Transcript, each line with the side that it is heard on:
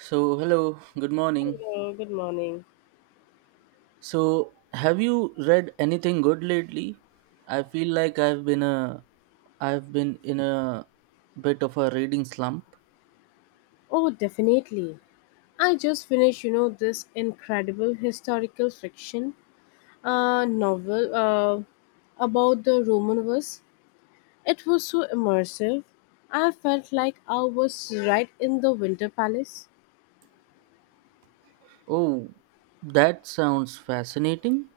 right: So, hello, good morning.
left: Hello, good morning.
right: So, have you read anything good lately? I feel like I've been in a bit of a reading slump.
left: Oh, definitely. I just finished, you know, this incredible historical fiction novel about the Romanovs. It was so immersive. I felt like I was right in the Winter Palace.
right: Oh, that sounds fascinating.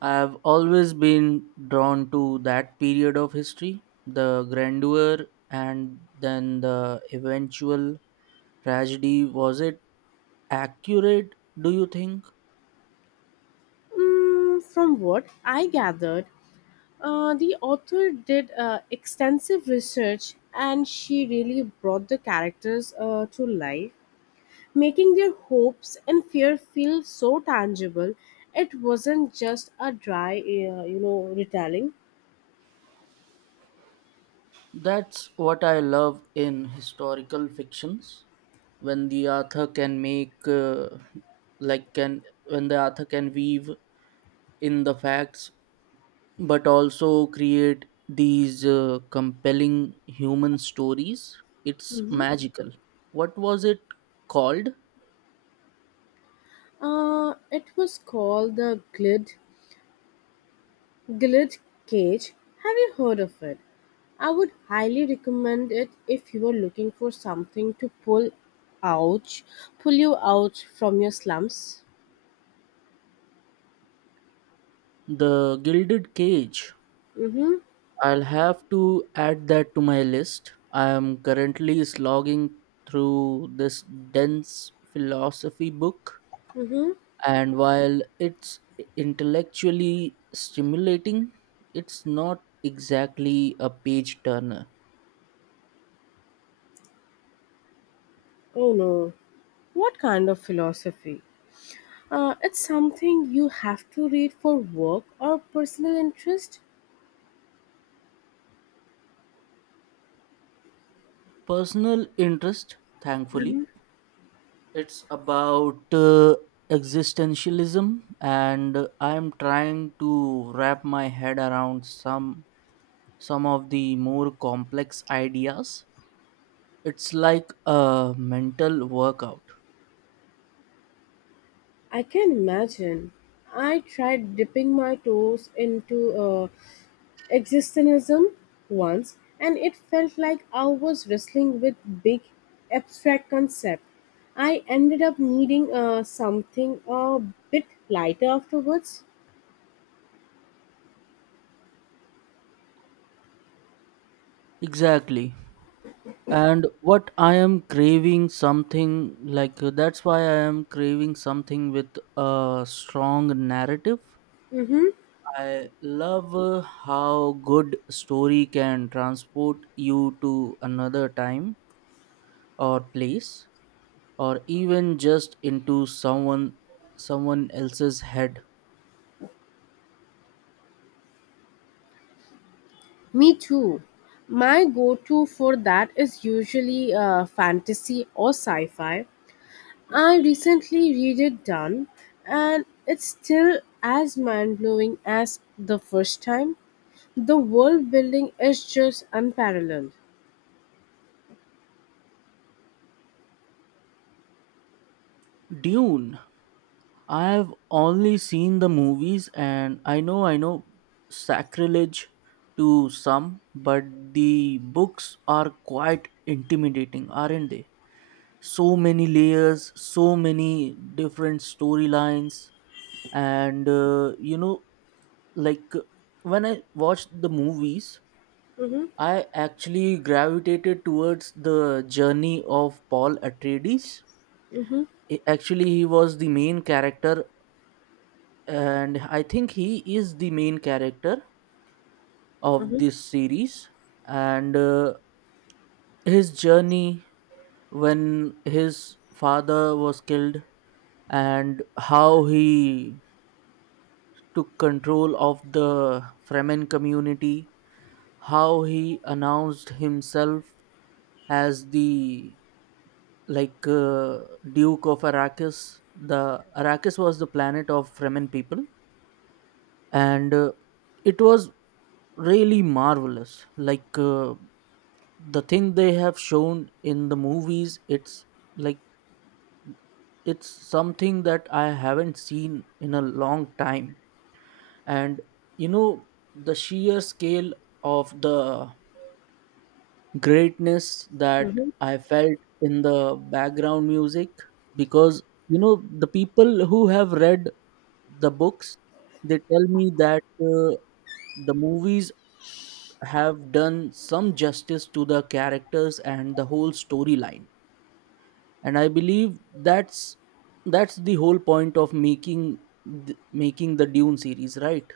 right: I've always been drawn to that period of history, the grandeur and then the eventual tragedy. Was it accurate, do you think?
left: Mm, from what I gathered, the author did extensive research and she really brought the characters to life, making their hopes and fear feel so tangible. It wasn't just a dry retelling.
right: That's what I love in historical fictions when the author can make like can when the author can weave in the facts but also create these compelling human stories, it's
left: Hmm.
right: magical. What was it called?
left: It was called the glid glid cage. Have you heard of it? I would highly recommend it if you are looking for something to out pull you out from your slums.
right: The gilded cage.
left: Mm-hmm.
right: I'll have to add that to my list. I am currently slogging through this dense philosophy book,
left: Mm-hmm.
right: and while it's intellectually stimulating, it's not exactly a page turner.
left: Oh no, what kind of philosophy? It's something you have to read for work or personal interest?
right: Personal interest, thankfully. It's about existentialism, and I'm trying to wrap my head around some of the more complex ideas. It's like a mental workout.
left: I can imagine. I tried dipping my toes into existentialism once, and it felt like I was wrestling with big abstract concept. I ended up needing something a bit lighter afterwards.
right: Exactly, and what I am craving something like that's why I am craving something with a strong narrative.
left: Mm-hmm.
right: I love how good story can transport you to another time or place, or even just into someone else's head.
left: Me too. My go to for that is usually fantasy or sci fi. I recently read it done, and it's still as mind blowing as the first time. The world building is just unparalleled.
right: Dune. I have only seen the movies, and I know, sacrilege to some, but the books are quite intimidating, aren't they? So many layers, so many different storylines, and like when I watched the movies,
left: Mm-hmm,
right: I actually gravitated towards the journey of Paul Atreides.
left: mm-hmm,
right: Actually, he was the main character, and I think he is the main character of
left: mm-hmm,
right: this series. And his journey when his father was killed, and how he took control of the Fremen community, how he announced himself as the like uh, Duke of Arrakis. The Arrakis was the planet of Fremen people, and it was really marvelous, the thing they have shown in the movies, it's like it's something that I haven't seen in a long time. And you know, the sheer scale of the greatness that
left: mm-hmm.
right: I felt in the background music, because you know, the people who have read the books, they tell me that the movies have done some justice to the characters and the whole storyline. And I believe that's the whole point of making making the Dune series, right?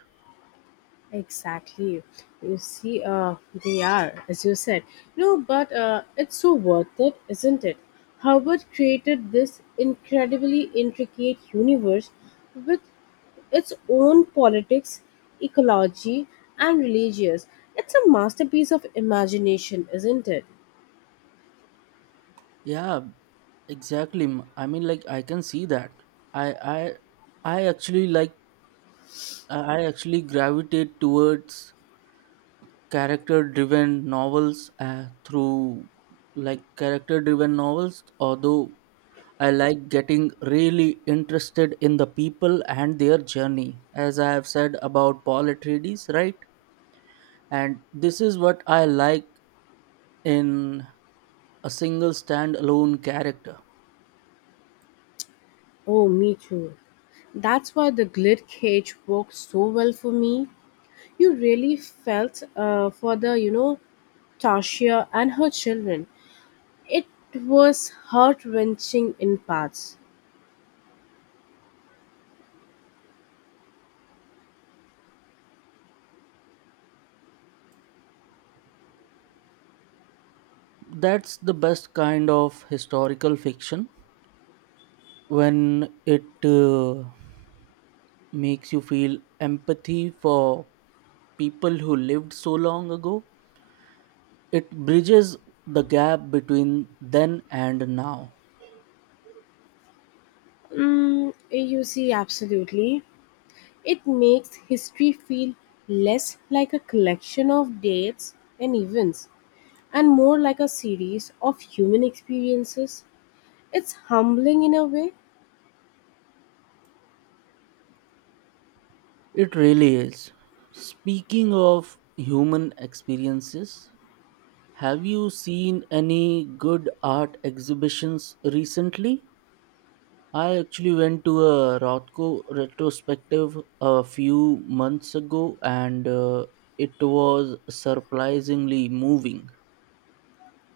left: Exactly. You see, they are, as you said. No, but it's so worth it, isn't it? Howard created this incredibly intricate universe with its own politics, ecology, and religious. It's a masterpiece of imagination, isn't it?
right: Yeah, exactly. I mean, like, I can see that. i i I actually like I actually gravitate towards character driven novels uh, through character driven novels, although I like getting really interested in the people and their journey, as I have said about Paul Atreides, right? And this is what I like in a single standalone character.
left: Oh, me too. That's why the glit cage worked so well for me. You really felt for the, you know, Tasha and her children. It was heart wrenching in parts.
right: That's the best kind of historical fiction, when it makes you feel empathy for people who lived so long ago. It bridges the gap between then and now.
left: Mm, you see, absolutely. It makes history feel less like a collection of dates and events and more like a series of human experiences. It's humbling in a way.
right: It really is. Speaking of human experiences, have you seen any good art exhibitions recently? I actually went to a Rothko retrospective a few months ago, and it was surprisingly moving.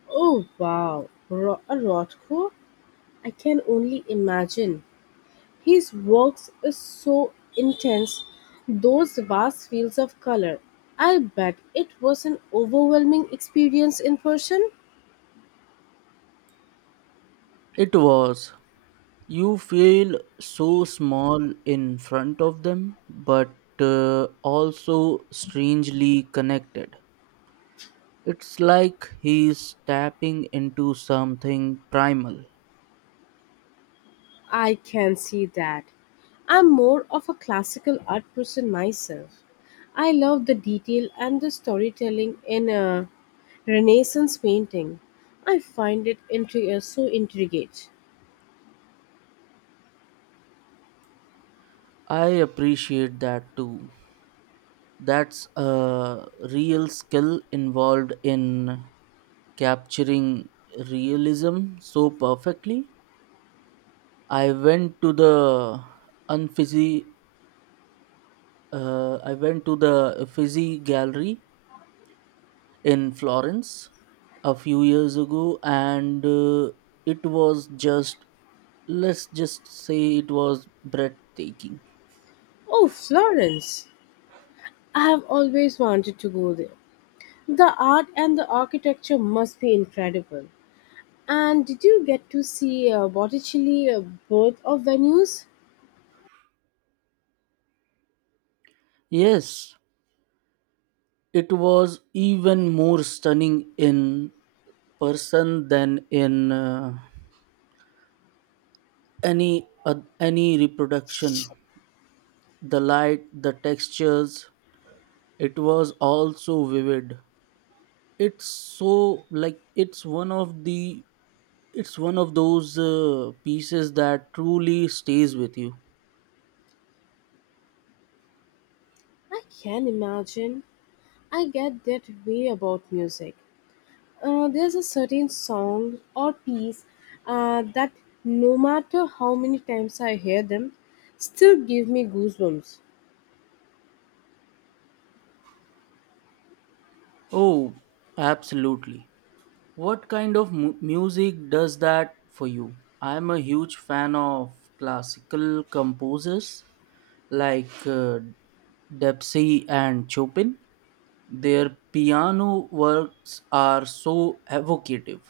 left: Oh wow, a Rothko? I can only imagine. His works is so intense, those vast fields of color. I bet it was an overwhelming experience in person.
right: It was. You feel so small in front of them, but also strangely connected. It's like he's tapping into something primal.
left: I can see that. I'm more of a classical art person myself. I love the detail and the storytelling in a Renaissance painting. I find it so intriguing.
right: I appreciate that too. That's a real skill involved in capturing realism so perfectly. I went to the unfizzy, I went to the Uffizi Gallery in Florence a few years ago, and it was just, let's just say, it was breathtaking.
left: Oh, Florence! I have always wanted to go there. The art and the architecture must be incredible. And did you get to see Botticelli, both of venues?
right: Yes, it was even more stunning in person than in any reproduction. The light, the textures, it was all so vivid. It's so like It's one of those pieces that truly stays with you.
left: I can imagine. I get that way about music. There's a certain song or piece that no matter how many times I hear them, still give me goosebumps.
right: Oh, absolutely. What kind of music does that for you? I'm a huge fan of classical composers like Debussy and Chopin. Their piano works are so evocative.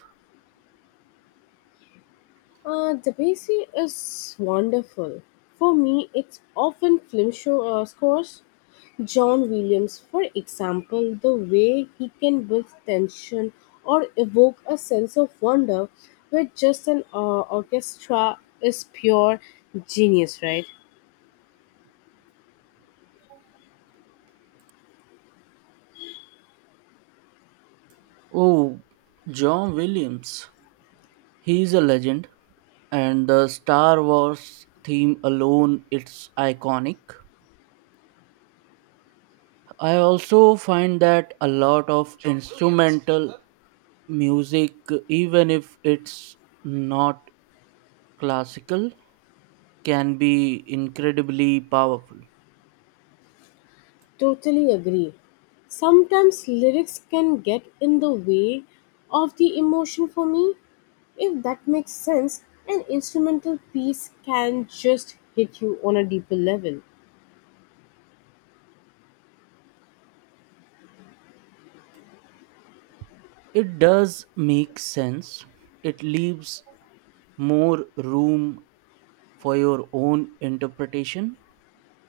left: Debussy is wonderful. For me, it's often film show scores. John Williams, for example, the way he can build tension or evoke a sense of wonder with just an orchestra is pure genius, right?
right: Oh, John Williams. He is a legend, and the Star Wars theme alone, it's iconic. I also find that a lot of instrumental music, even if it's not classical, can be incredibly powerful.
left: Totally agree. Sometimes lyrics can get in the way of the emotion for me. If that makes sense, an instrumental piece can just hit you on a deeper level.
right: It does make sense. It leaves more room for your own interpretation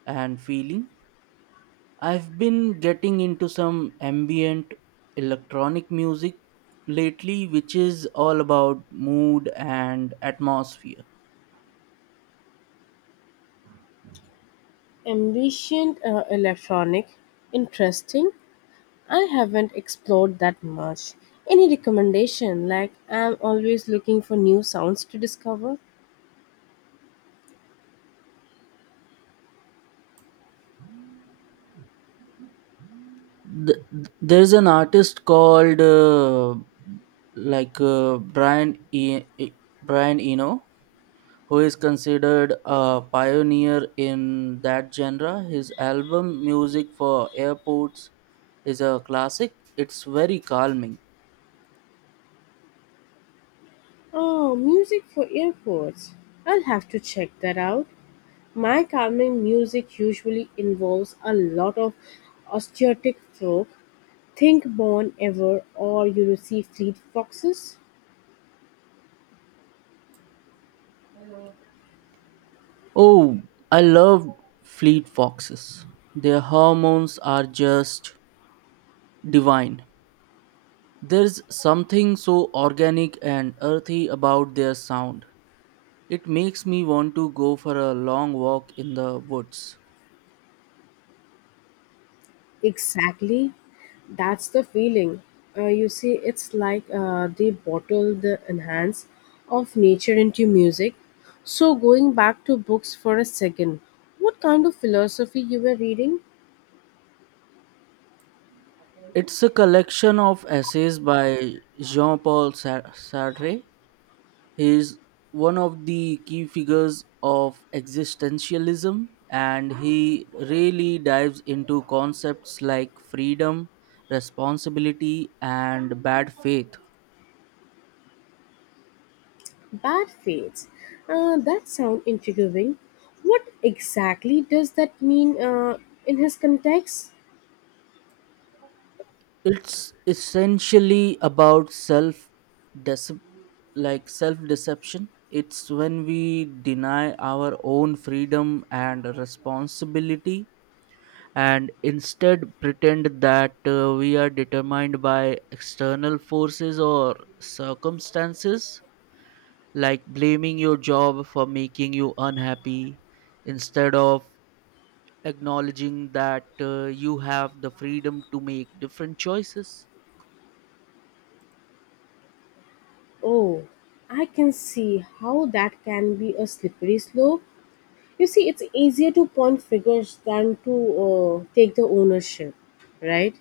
right: and feeling. I've been getting into some ambient electronic music lately, which is all about mood and atmosphere.
left: Ambient electronic, interesting. I haven't explored that much. Any recommendation? Like, I'm always looking for new sounds to discover.
right: There's an artist called like uh, Brian e- E- Brian Eno, who is considered a pioneer in that genre. His album "Music for Airports" is a classic. It's very calming.
left: Oh, music for airports. I'll have to check that out. My calming music usually involves a lot of acoustic folk, think Bon Iver or you know, see Fleet Foxes.
right: Oh, I love fleet foxes. Their hormones are just divine. There's something so organic and earthy about their sound. It makes me want to go for a long walk in the woods.
left: Exactly, that's the feeling. You see, it's like they bottle the enhance of nature into music. So, going back to books for a second, what kind of philosophy you were reading?
right: It's a collection of essays by Jean Paul Sartre. He is one of the key figures of existentialism, and he really dives into concepts like freedom, responsibility, and bad faith.
left: Bad fates. That sounds intriguing. What exactly does that mean in his context?
right: It's essentially about decep self deception. It's when we deny our own freedom and responsibility and instead pretend that we are determined by external forces or circumstances, like blaming your job for making you unhappy instead of acknowledging that you have the freedom to make different choices.
left: Oh, I can see how that can be a slippery slope. You see, it's easier to point figures than to take the ownership, right?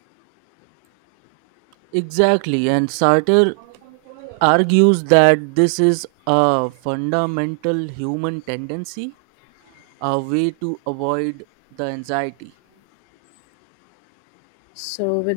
right: Exactly, and Sartre argues that this is a fundamental human tendency, a way to avoid the anxiety
left: So, with